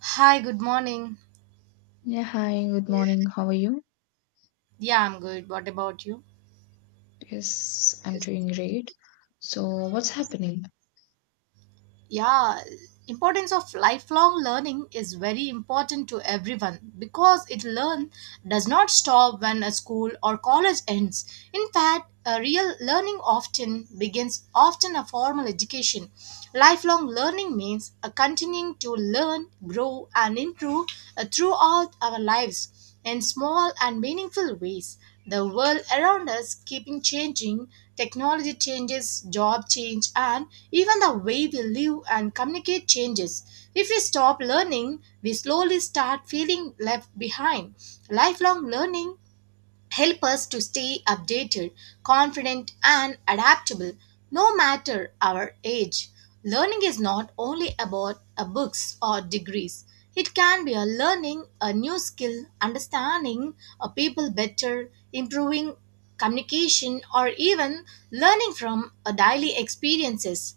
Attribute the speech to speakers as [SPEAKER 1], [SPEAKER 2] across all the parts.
[SPEAKER 1] Hi, good morning.
[SPEAKER 2] Yeah, hi, good morning. How are you?
[SPEAKER 1] Yeah, I'm good. What about you?
[SPEAKER 2] Yes, I'm doing great. So, what's happening?
[SPEAKER 1] Yeah, importance of lifelong learning is very important to everyone because it learn does not stop when a school or college ends. In fact, a real learning often begins often a formal education. Lifelong learning means a continuing to learn, grow and improve throughout our lives. In small and meaningful ways. The world around us keeping changing, technology changes, job change and even the way we live and communicate changes. If we stop learning, we slowly start feeling left behind. Lifelong learning help us to stay updated, confident, and adaptable no matter our age. Learning is not only about books or degrees. It can be a learning a new skill, understanding a people better, improving communication, or even learning from a daily experiences.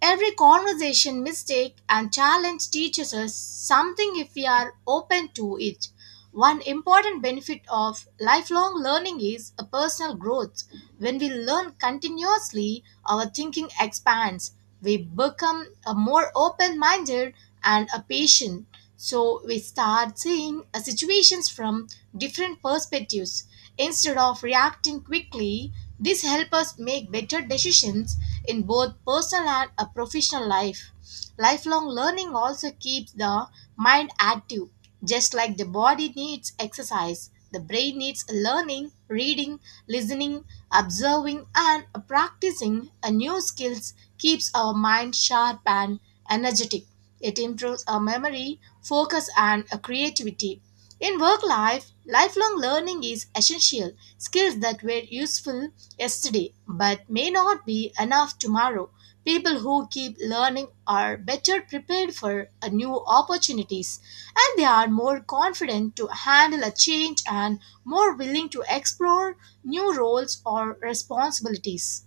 [SPEAKER 1] Every conversation, mistake, and challenge teaches us something if we are open to it. One important benefit of lifelong learning is a personal growth. When we learn continuously, our thinking expands. We become a more open minded and a patient. So we start seeing situations from different perspectives. Instead of reacting quickly, this helps us make better decisions in both personal and a professional life. Lifelong learning also keeps the mind active. Just like the body needs exercise, the brain needs learning, reading, listening, observing, and practicing a new skills keeps our mind sharp and energetic. It improves our memory, focus, and creativity. In work life, lifelong learning is essential. Skills that were useful yesterday but may not be enough tomorrow. People who keep learning are better prepared for new opportunities and they are more confident to handle a change and more willing to explore new roles or responsibilities.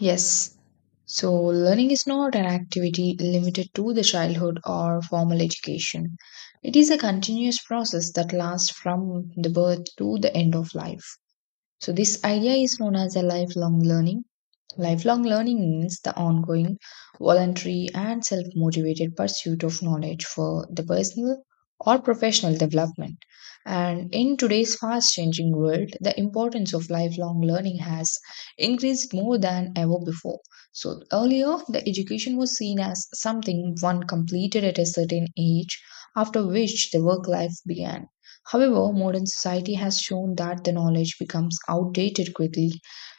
[SPEAKER 2] Yes, so learning is not an activity limited to the childhood or formal education. It is a continuous process that lasts from the birth to the end of life. So, this idea is known as a lifelong learning. Lifelong learning means the ongoing, voluntary, and self motivated pursuit of knowledge for the personal or professional development. And in today's fast changing world, the importance of lifelong learning has increased more than ever before. So, earlier, the education was seen as something one completed at a certain age, after which the work life began. However, modern society has shown that the knowledge becomes outdated quickly,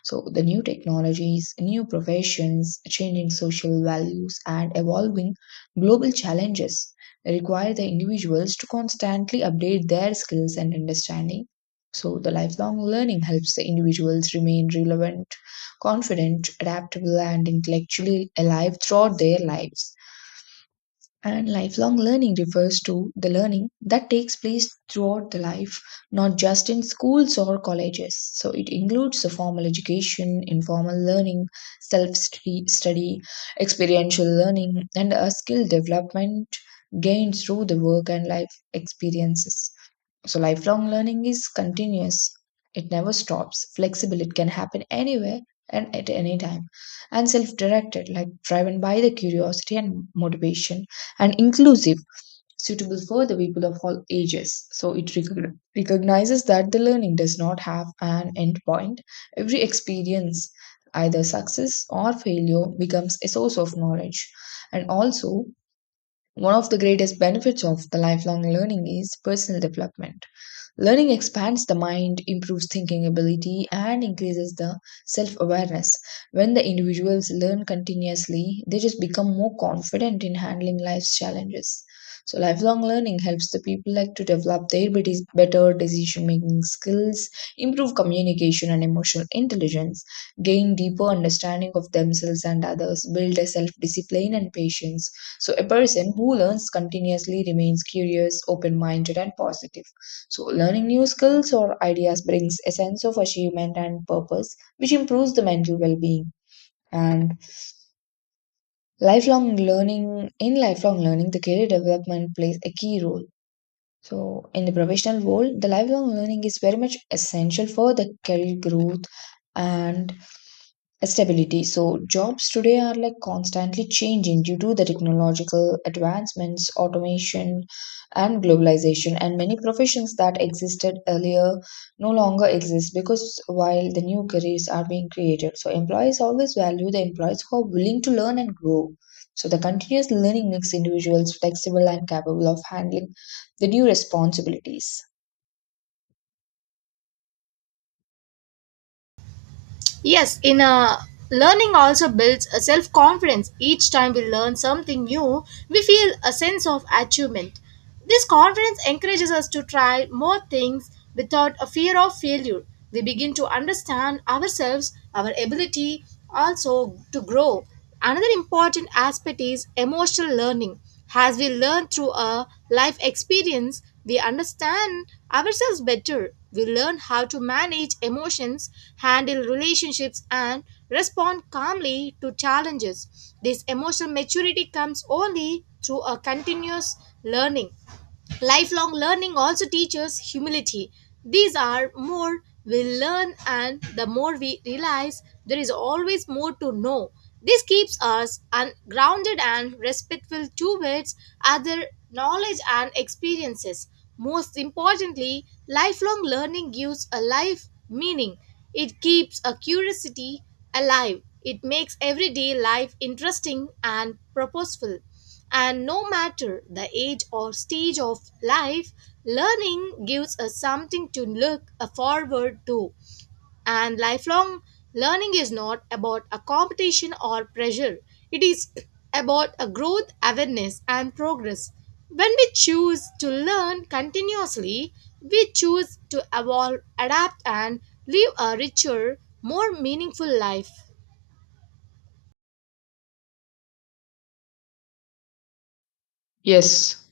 [SPEAKER 2] so the new technologies, new professions, changing social values, and evolving global challenges require the individuals to constantly update their skills and understanding. So, the lifelong learning helps the individuals remain relevant, confident, adaptable, and intellectually alive throughout their lives. And lifelong learning refers to the learning that takes place throughout the life, not just in schools or colleges. So it includes the formal education, informal learning, self study, experiential learning, and a skill development gained through the work and life experiences. So lifelong learning is continuous. It never stops, flexible, it can happen anywhere and at any time. And self directed, like driven by the curiosity and motivation, and inclusive, suitable for the people of all ages. So it recognizes that the learning does not have an end point. Every experience, either success or failure, becomes a source of knowledge. And also, one of the greatest benefits of the lifelong learning is personal development. Learning expands the mind, improves thinking ability, and increases the self awareness. When the individuals learn continuously, they just become more confident in handling life's challenges. So, lifelong learning helps the people like to develop their better decision making skills, improve communication and emotional intelligence, gain deeper understanding of themselves and others, build a self discipline and patience. So, a person who learns continuously remains curious, open minded, and positive. So, learning new skills or ideas brings a sense of achievement and purpose, which improves the mental well being. And in lifelong learning, the career development plays a key role. So, in the professional world, the lifelong learning is very much essential for the career growth and stability. So jobs today are like constantly changing due to the technological advancements, automation, and globalization. And many professions that existed earlier no longer exist because while the new careers are being created, so employees always value the employees who are willing to learn and grow. So the continuous learning makes individuals flexible and capable of handling the new responsibilities.
[SPEAKER 1] Yes, in a learning also builds a self confidence. Each time we learn something new, we feel a sense of achievement. This confidence encourages us to try more things without a fear of failure. We begin to understand ourselves, our ability also to grow. Another important aspect is emotional learning. As we learn through our life experience, we understand ourselves better. We learn how to manage emotions, handle relationships, and respond calmly to challenges. This emotional maturity comes only through a continuous learning. Lifelong learning also teaches humility. These are more we learn and the more we realize there is always more to know. This keeps us grounded and respectful towards other knowledge and experiences. Most importantly, lifelong learning gives a life meaning. It keeps a curiosity alive. It makes everyday life interesting and purposeful. And no matter the age or stage of life, learning gives us something to look forward to. And lifelong learning is not about a competition or pressure, it is about a growth, awareness, and progress. When we choose to learn continuously, we choose to evolve, adapt, and live a richer, more meaningful life.
[SPEAKER 2] Yes,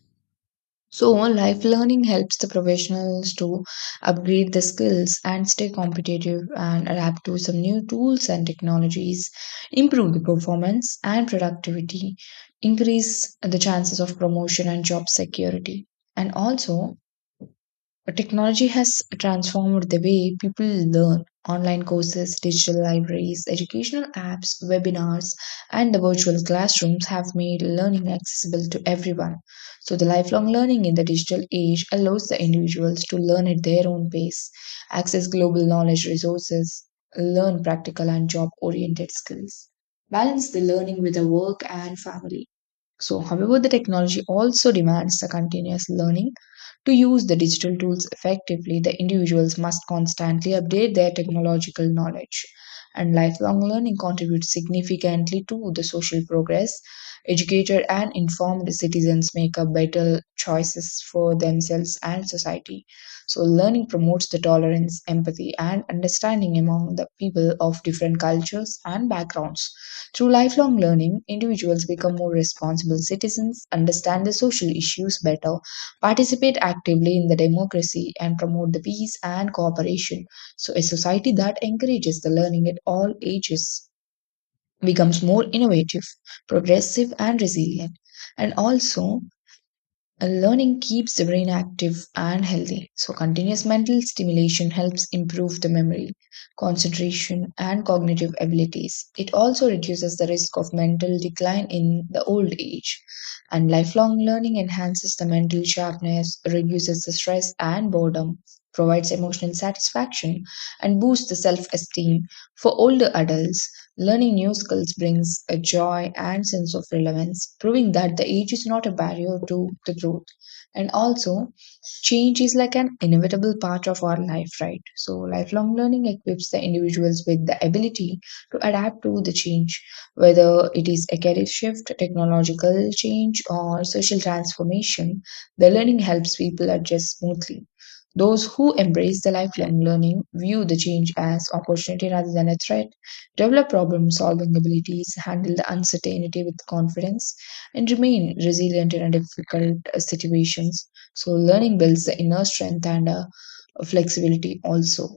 [SPEAKER 2] so life learning helps the professionals to upgrade the skills and stay competitive and adapt to some new tools and technologies, improve the performance and productivity, increase the chances of promotion and job security. And also, technology has transformed the way people learn. Online courses, digital libraries, educational apps, webinars, and the virtual classrooms have made learning accessible to everyone. So, the lifelong learning in the digital age allows the individuals to learn at their own pace, access global knowledge resources, learn practical and job oriented skills, balance the learning with the work and family. So, however, the technology also demands the continuous learning to use the digital tools effectively, the individuals must constantly update their technological knowledge. And lifelong learning contributes significantly to the social progress. Educated and informed citizens make a better choices for themselves and society. So, learning promotes the tolerance, empathy, and understanding among the people of different cultures and backgrounds. Through lifelong learning, individuals become more responsible citizens, understand the social issues better, participate actively in the democracy and promote the peace and cooperation. So, a society that encourages the learning at all ages becomes more innovative, progressive, and resilient. And also, learning keeps the brain active and healthy. So, continuous mental stimulation helps improve the memory, concentration, and cognitive abilities. It also reduces the risk of mental decline in the old age. And lifelong learning enhances the mental sharpness, reduces the stress and boredom, provides emotional satisfaction, and boosts the self esteem for older adults. Learning new skills brings a joy and sense of relevance, proving that the age is not a barrier to the growth. And also, change is like an inevitable part of our life, right? So, lifelong learning equips the individuals with the ability to adapt to the change, whether it is a career shift, technological change, or social transformation. The learning helps people adjust smoothly. Those who embrace the lifelong learning view the change as opportunity rather than a threat develop problem solving abilities, handle the uncertainty with confidence, and remain resilient in a difficult situations. So, learning builds the inner strength and flexibility also.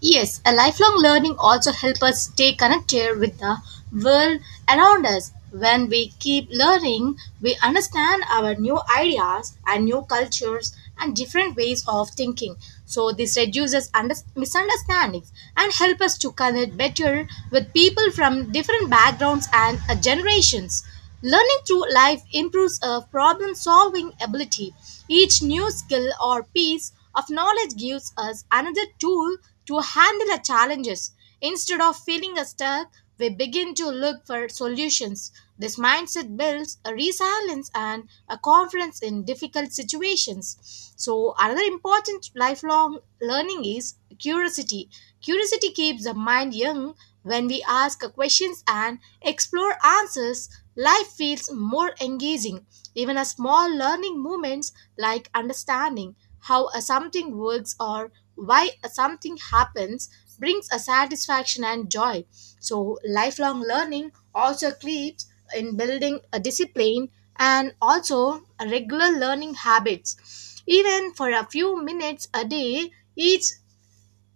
[SPEAKER 1] Yes, a lifelong learning also helps us stay connected with the world around us. When we keep learning, we understand our new ideas and new cultures and different ways of thinking. So this reduces misunderstandings and help us to connect better with people from different backgrounds and generations. Learning through life improves a problem solving ability. Each new skill or piece of knowledge gives us another tool to handle our challenges. Instead of feeling stuck, we begin to look for solutions. This mindset builds a resilience and a confidence in difficult situations. So, another important lifelong learning is curiosity. Curiosity keeps the mind young when we ask questions and explore answers. Life feels more engaging. Even a small learning moments like understanding how a something works or why a something happens brings a satisfaction and joy. So lifelong learning also keeps in building a discipline and also a regular learning habits. Even for a few minutes a day, each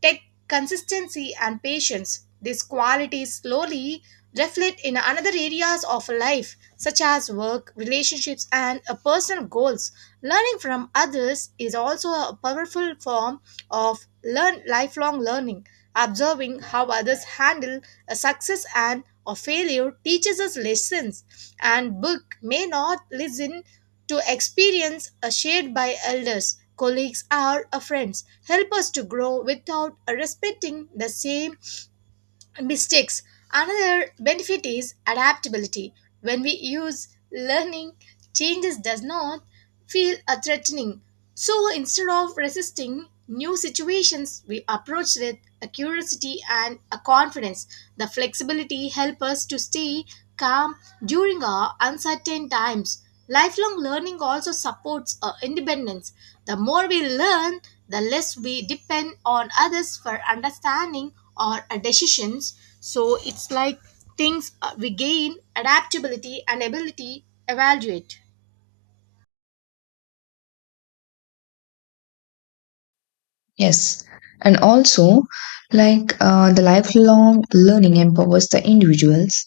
[SPEAKER 1] Take consistency and patience. These qualities slowly reflect in another areas of life, such as work, relationships, and personal goals. Learning from others is also a powerful form of learn lifelong learning. Observing how others handle a success and a failure teaches us lessons, and book may not listen to experience are shared by elders, colleagues, or friends help us to grow without respecting the same mistakes. Another benefit is adaptability. When we use learning, changes does not feel threatening. So instead of resisting new situations, we approach with a curiosity and a confidence. The flexibility help us to stay calm during our uncertain times. Lifelong learning also supports our independence. The more we learn, the less we depend on others for understanding or decisions. So it's like things we gain adaptability and ability evaluate.
[SPEAKER 2] Yes. And also, like the lifelong learning empowers the individuals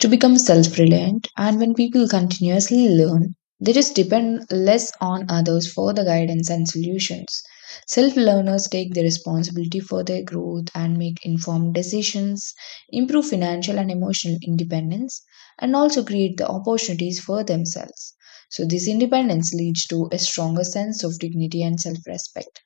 [SPEAKER 2] to become self reliant. And when people continuously learn, they just depend less on others for the guidance and solutions. Self learners take the responsibility for their growth and make informed decisions, improve financial and emotional independence, and also create the opportunities for themselves. So, this independence leads to a stronger sense of dignity and self respect.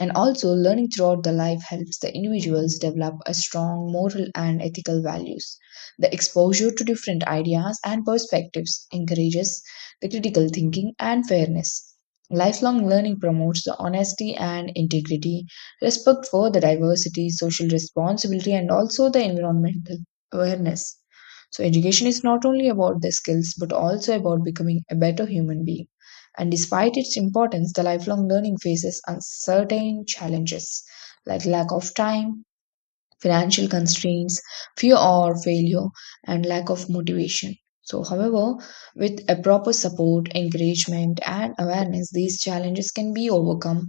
[SPEAKER 2] And also, learning throughout the life helps the individuals develop a strong moral and ethical values. The exposure to different ideas and perspectives encourages the critical thinking and fairness. Lifelong learning promotes the honesty and integrity, respect for the diversity, social responsibility, and also the environmental awareness. So, education is not only about the skills but also about becoming a better human being. And despite its importance, the lifelong learning faces uncertain challenges like lack of time, financial constraints, fear or failure, and lack of motivation. So, however, with a proper support, encouragement, and awareness, these challenges can be overcome.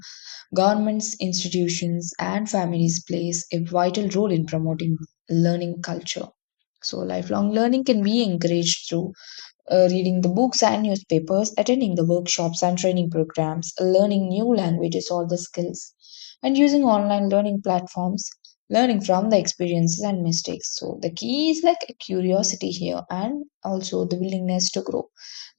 [SPEAKER 2] Governments, institutions, and families plays a vital role in promoting learning culture. So, lifelong learning can be encouraged through reading the books and newspapers, attending the workshops and training programs, learning new languages or the skills, and using online learning platforms, learning from the experiences and mistakes. So, the key is like a curiosity here and also the willingness to grow.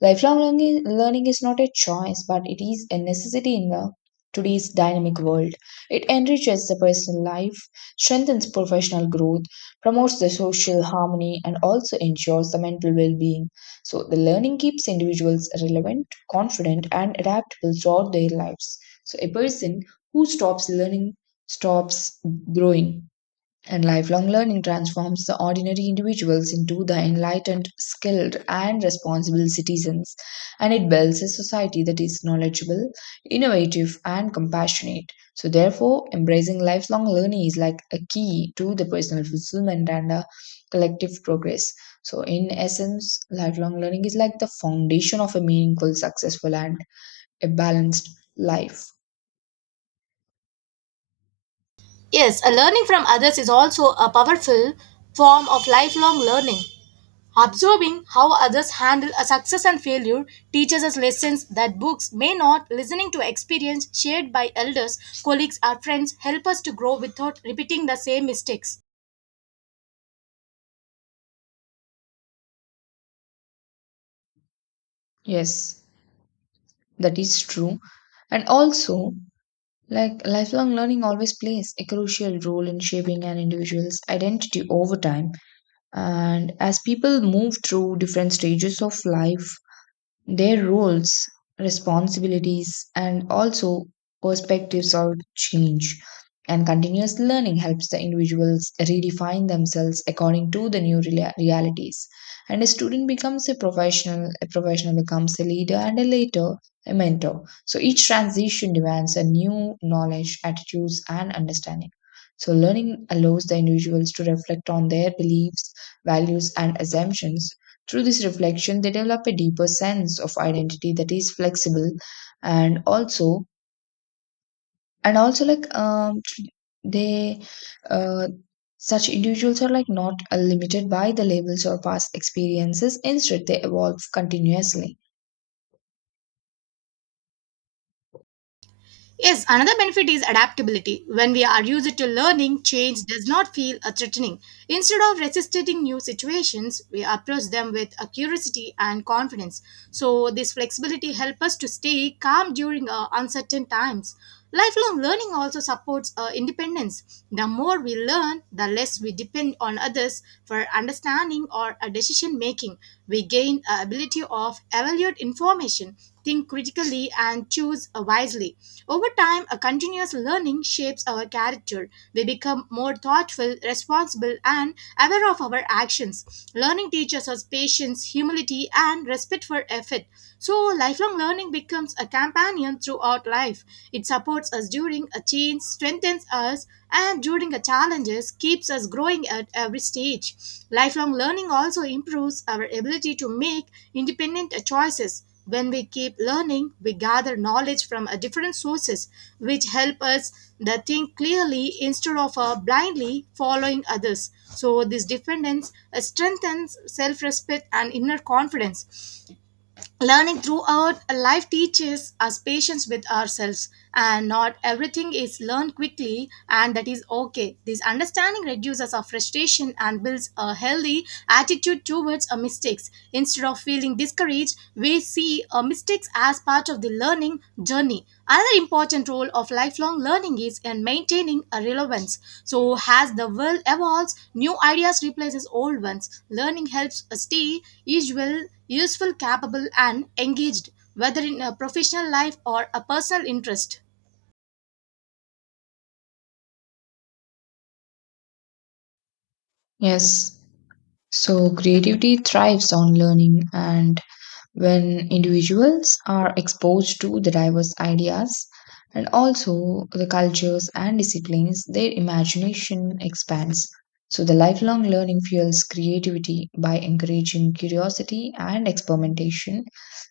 [SPEAKER 2] Lifelong learning is not a choice, but it is a necessity in the today's dynamic world. It enriches the personal life, strengthens professional growth, promotes the social harmony, and also ensures the mental well being. So, the learning keeps individuals relevant, confident, and adaptable throughout their lives. So, a person who stops learning stops growing, and lifelong learning transforms the ordinary individuals into the enlightened, skilled, and responsible citizens. And it builds a society that is knowledgeable, innovative, and compassionate. So, therefore, embracing lifelong learning is like a key to the personal fulfillment and a collective progress. So, in essence, lifelong learning is like the foundation of a meaningful, successful, and a balanced life.
[SPEAKER 1] Yes, a learning from others is also a powerful form of lifelong learning. Observing how others handle a success and failure teaches us lessons that books may not. Listening to experience shared by elders, colleagues, or friends help us to grow without repeating the same mistakes.
[SPEAKER 2] Yes, that is true. And also, like lifelong learning always plays a crucial role in shaping an individual's identity over time. And as people move through different stages of life, their roles, responsibilities, and also perspectives all change. And continuous learning helps the individuals redefine themselves according to the new realities. And a student becomes a professional becomes a leader, and a later a mentor. So each transition demands a new knowledge, attitudes, and understanding. So learning allows the individuals to reflect on their beliefs, values, and assumptions through this reflection, they develop a deeper sense of identity that is flexible and also and also like they uh such individuals are like not limited by the labels or past experiences. Instead, they evolve continuously.
[SPEAKER 1] Yes, another benefit is adaptability. When we are used to learning, change does not feel a threatening. Instead of resisting new situations, we approach them with a curiosity and confidence. So this flexibility helps us to stay calm during uncertain times. Lifelong learning also supports independence. The more we learn, the less we depend on others for understanding or decision making. We gain a ability of evaluate information, think critically, and choose wisely. Over time, a continuous learning shapes our character. We become more thoughtful, responsible, and aware of our actions. Learning teaches us patience, humility, and respect for effort. So, lifelong learning becomes a companion throughout life. It supports us during a change, strengthens us, and during a challenges, keeps us growing at every stage. Lifelong learning also improves our ability to make independent choices. When we keep learning, we gather knowledge from different sources, which help us the think clearly instead of blindly following others. So this dependence strengthens self-respect and inner confidence. Learning throughout life teaches us patience with ourselves, and not everything is learned quickly, and that is okay. This understanding reduces our frustration and builds a healthy attitude towards our mistakes. Instead of feeling discouraged, we see our mistakes as part of the learning journey. Another important role of lifelong learning is in maintaining a relevance. So, as the world evolves, new ideas replaces old ones. Learning helps us stay usual useful, capable, and engaged, whether in a professional life or a personal interest.
[SPEAKER 2] Yes. So, creativity thrives on learning, and when individuals are exposed to the diverse ideas and also the cultures and disciplines, their imagination expands. So, the lifelong learning fuels creativity by encouraging curiosity and experimentation.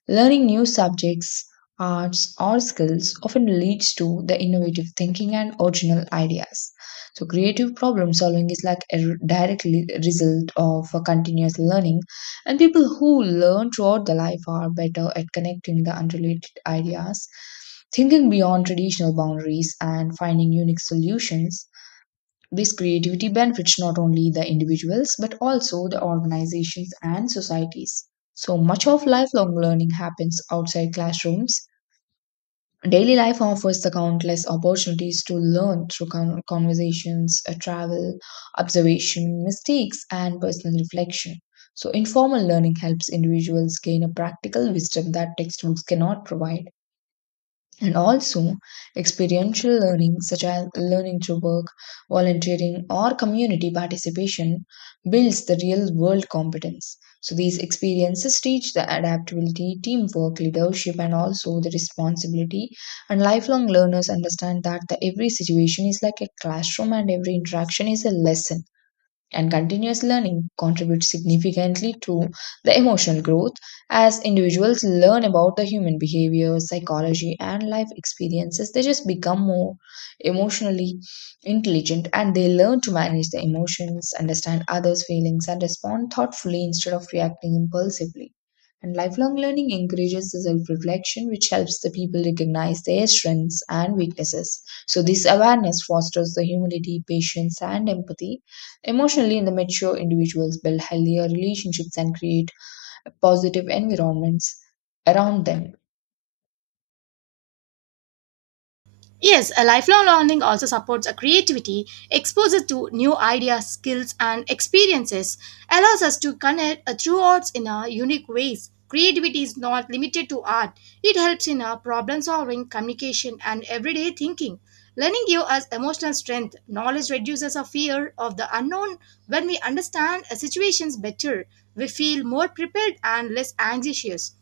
[SPEAKER 2] Learning new subjects, arts, or skills often leads to the innovative thinking and original ideas. So, creative problem solving is like a direct result of a continuous learning, and people who learn throughout the life are better at connecting the unrelated ideas, thinking beyond traditional boundaries, and finding unique solutions. This creativity benefits not only the individuals but also the organizations and societies. So much of lifelong learning happens outside classrooms. Daily life offers the countless opportunities to learn through conversations, travel, observation, mistakes, and personal reflection. So, informal learning helps individuals gain a practical wisdom that textbooks cannot provide, and also experiential learning such as learning through work, volunteering, or community participation builds the real world competence. So these experiences teach the adaptability, teamwork, leadership, and also the responsibility, and lifelong learners understand that the every situation is like a classroom and every interaction is a lesson. And continuous learning contributes significantly to the emotional growth. As individuals learn about the human behavior, psychology, and life experiences, they just become more emotionally intelligent, and they learn to manage their emotions, understand others feelings, and respond thoughtfully instead of reacting impulsively. And lifelong learning encourages the self-reflection, which helps the people recognize their strengths and weaknesses. So this awareness fosters the humility, patience, and empathy. Emotionally in the mature individuals build healthier relationships and create positive environments around them.
[SPEAKER 1] Yes, a lifelong learning also supports a creativity, exposes to new ideas, skills, and experiences, allows us to connect through arts in a unique ways. Creativity is not limited to art. It helps in our problem solving, communication, and everyday thinking. Learning gives us emotional strength. Knowledge reduces our fear of the unknown. When we understand situations better, we feel more prepared and less anxious.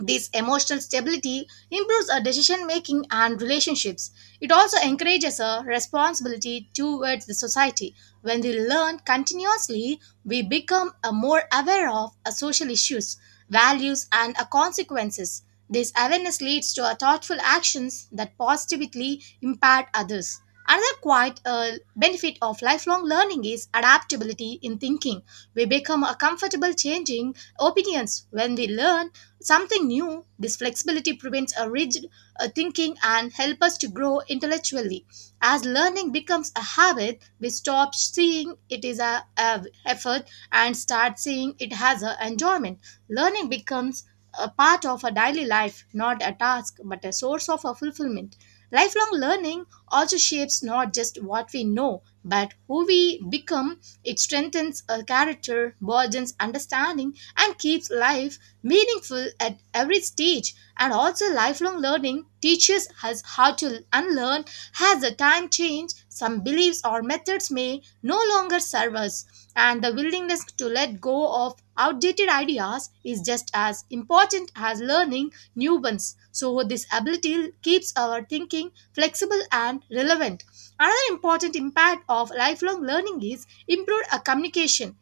[SPEAKER 1] This emotional stability improves our decision making and relationships. It also encourages a responsibility towards the society. When we learn continuously, we become a more aware of our social issues, values, and our consequences. This awareness leads to our thoughtful actions that positively impact others. Another quite benefit of lifelong learning is adaptability in thinking. We become a comfortable changing opinions when we learn something new. This flexibility prevents a rigid thinking and help us to grow intellectually as learning becomes a habit. We stop seeing it is a effort and start seeing it has a enjoyment. Learning becomes a part of a daily life, not a task but a source of a fulfillment. Lifelong learning also shapes not just what we know but who we become. It strengthens a character, broadens understanding and keeps life meaningful at every stage. And also lifelong learning teaches us how to unlearn as the time change. Some beliefs or methods may no longer serve us, and the willingness to let go of outdated ideas is just as important as learning new ones. So this ability keeps our thinking flexible and relevant. Another important impact of lifelong learning is improved communication.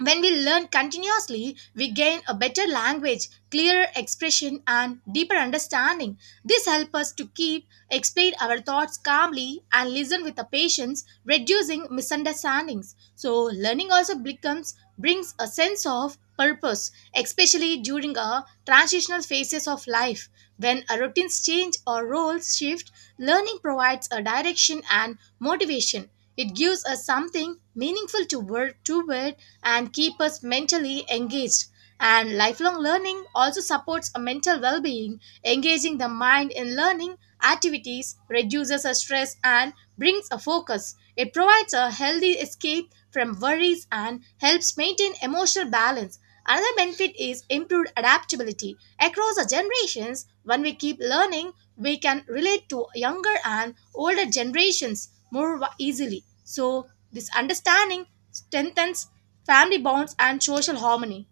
[SPEAKER 1] When we learn continuously, we gain a better language, clearer expression, and deeper understanding. This helps us to keep, explain our thoughts calmly, and listen with the patience, reducing misunderstandings. So, learning also becomes brings a sense of purpose, especially during a transitional phases of life. When our routines change or roles shift, learning provides a direction and motivation. It gives us something meaningful to work toward and keep us mentally engaged. And lifelong learning also supports a mental well being, engaging the mind in learning activities, reduces a stress, and brings a focus. It provides a healthy escape from worries and helps maintain emotional balance. Another benefit is improved adaptability. Across the generations, when we keep learning, we can relate to younger and older generations more easily. So, this understanding strengthens family bonds and social harmony.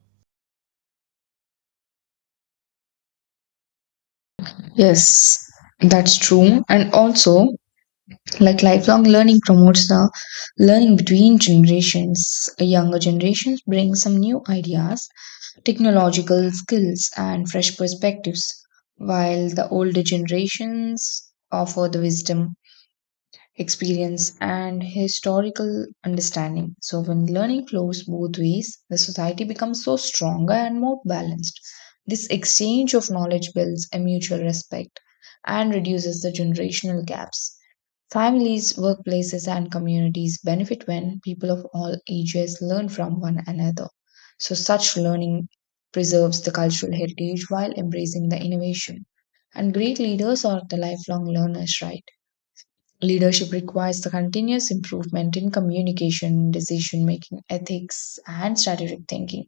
[SPEAKER 2] Yes, that's true. And also, lifelong learning promotes the learning between generations. Younger generations bring some new ideas, technological skills, and fresh perspectives, while the older generations offer the wisdom, experience, and historical understanding. So, when learning flows both ways, the society becomes so stronger and more balanced. This exchange of knowledge builds a mutual respect and reduces the generational gaps. Families, workplaces, and communities benefit when people of all ages learn from one another. So, such learning preserves the cultural heritage while embracing the innovation. And great leaders are the lifelong learners, right? Leadership requires the continuous improvement in communication, decision making, ethics, and strategic thinking.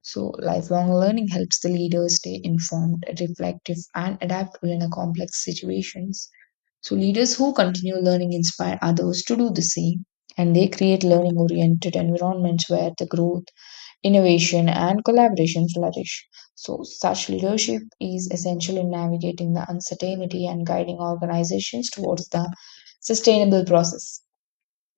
[SPEAKER 2] So, lifelong learning helps the leaders stay informed, reflective, and adaptable in a complex situations. So, leaders who continue learning inspire others to do the same, and they create learning oriented environments where the growth, innovation, and collaboration flourish. So, such leadership is essential in navigating the uncertainty and guiding organizations towards the sustainable process.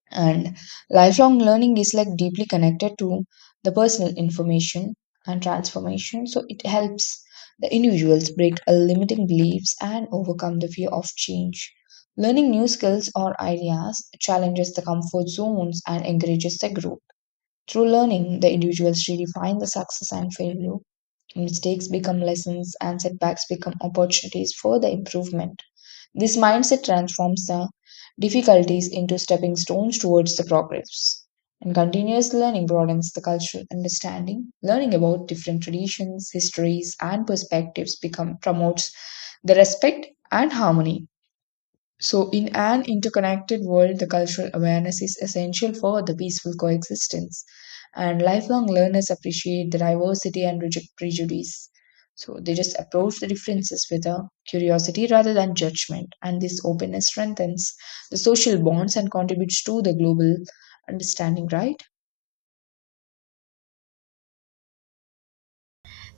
[SPEAKER 2] And lifelong learning is like deeply connected to the personal information and transformation. So, it helps the individuals break a limiting beliefs and overcome the fear of change. Learning new skills or ideas challenges the comfort zones and encourages the growth. Through learning, the individuals redefine the success and failure. Mistakes become lessons, and setbacks become opportunities for the improvement. This mindset transforms the difficulties into stepping stones towards the progress. And continuous learning broadens the cultural understanding. Learning about different traditions, histories, and perspectives become promotes the respect and harmony. So, in an interconnected world, the cultural awareness is essential for the peaceful coexistence, and lifelong learners appreciate the diversity and reject prejudice. So, they just approach the differences with a curiosity rather than judgment, and this openness strengthens the social bonds and contributes to the global understanding, right?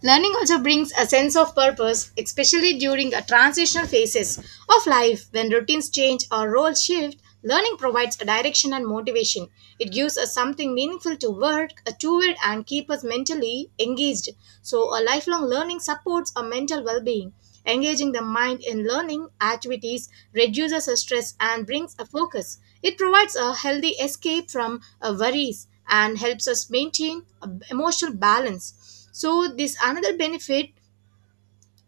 [SPEAKER 1] Learning also brings a sense of purpose, especially during a transitional phases of life when routines change or roles shift. Learning provides a direction and motivation. It gives us something meaningful to work toward and keep us mentally engaged. So, a lifelong learning supports our mental well-being. Engaging the mind in learning activities reduces our stress and brings a focus. It provides a healthy escape from worries and helps us maintain emotional balance. So this another benefit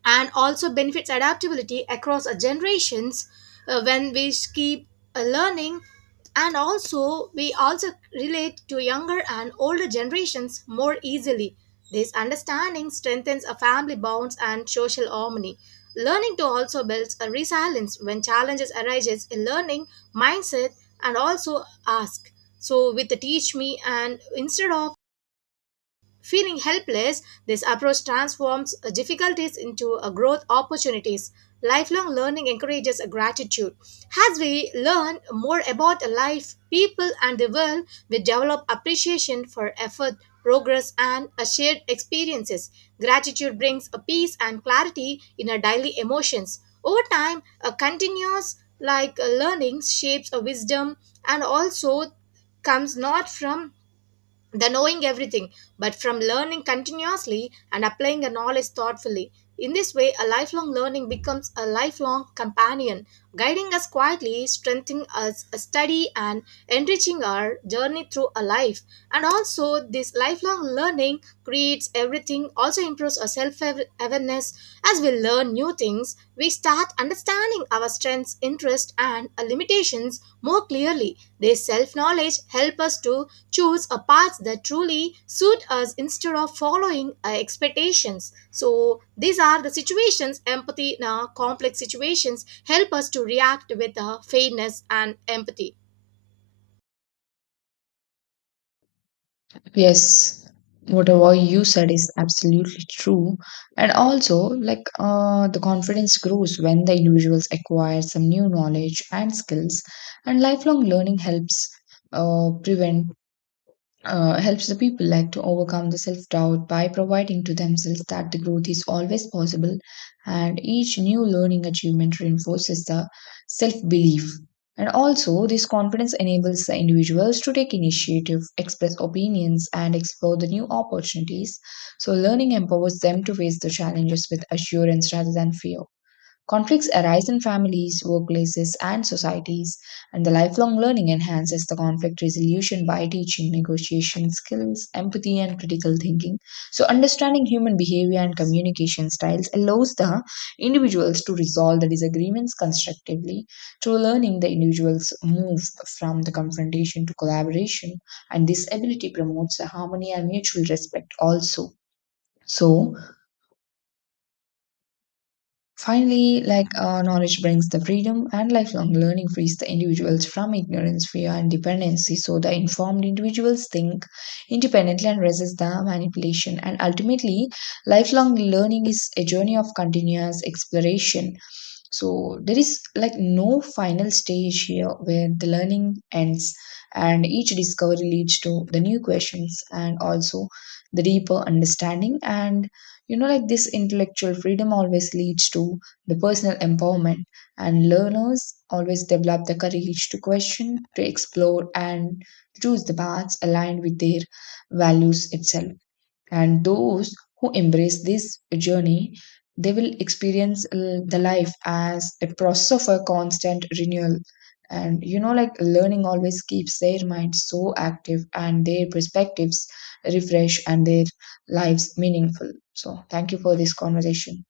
[SPEAKER 1] and also benefits adaptability across our generations when we keep learning and also we also relate to younger and older generations more easily. This understanding strengthens a family bonds and social harmony. Learning to also builds a resilience when challenges arises in learning mindset and also ask. So with the teach me and instead of Feeling helpless, this approach transforms difficulties into a growth opportunities. Lifelong learning encourages a gratitude. As we learn more about life, people, and the world, we develop appreciation for effort, progress, and a shared experiences. Gratitude brings a peace and clarity in our daily emotions. Over time, a continuous learning shapes a wisdom and also comes not from the knowing everything, but from learning continuously and applying the knowledge thoughtfully. In this way, a lifelong learning becomes a lifelong companion, guiding us quietly, strengthening us a study, and enriching our journey through a life. And also, this lifelong learning creates everything, also improves our self awareness as we learn new things. We start understanding our strengths, interests, and limitations more clearly. This self knowledge helps us to choose a path that truly suit us instead of following our expectations. So, these are the situations empathy in our complex situations help us to react with fairness and empathy.
[SPEAKER 2] Yes, whatever you said is absolutely true. And also, the confidence grows when the individuals acquire some new knowledge and skills, and lifelong learning helps prevent helps the people to overcome the self-doubt by providing to themselves that the growth is always possible, and each new learning achievement reinforces the self-belief. And also, this confidence enables the individuals to take initiative, express opinions, and explore the new opportunities. So learning empowers them to face the challenges with assurance rather than fear. Conflicts arise in families, workplaces, and societies, and the lifelong learning enhances the conflict resolution by teaching negotiation skills, empathy, and critical thinking. So, understanding human behavior and communication styles allows the individuals to resolve the disagreements constructively. Through learning, the individuals move from the confrontation to collaboration, and this ability promotes the harmony and mutual respect also. So, finally, knowledge brings the freedom, and lifelong learning frees the individuals from ignorance, fear, and dependency. So, the informed individuals think independently and resist the manipulation. And ultimately, lifelong learning is a journey of continuous exploration. So, there is like no final stage here where the learning ends, and each discovery leads to the new questions and also the deeper understanding. And you know, this intellectual freedom always leads to the personal empowerment, and learners always develop the courage to question, to explore, and choose the paths aligned with their values itself. And those who embrace this journey, they will experience the life as a process of a constant renewal. And you know, learning always keeps their mind so active and their perspectives refresh and their lives meaningful. So thank you for this conversation.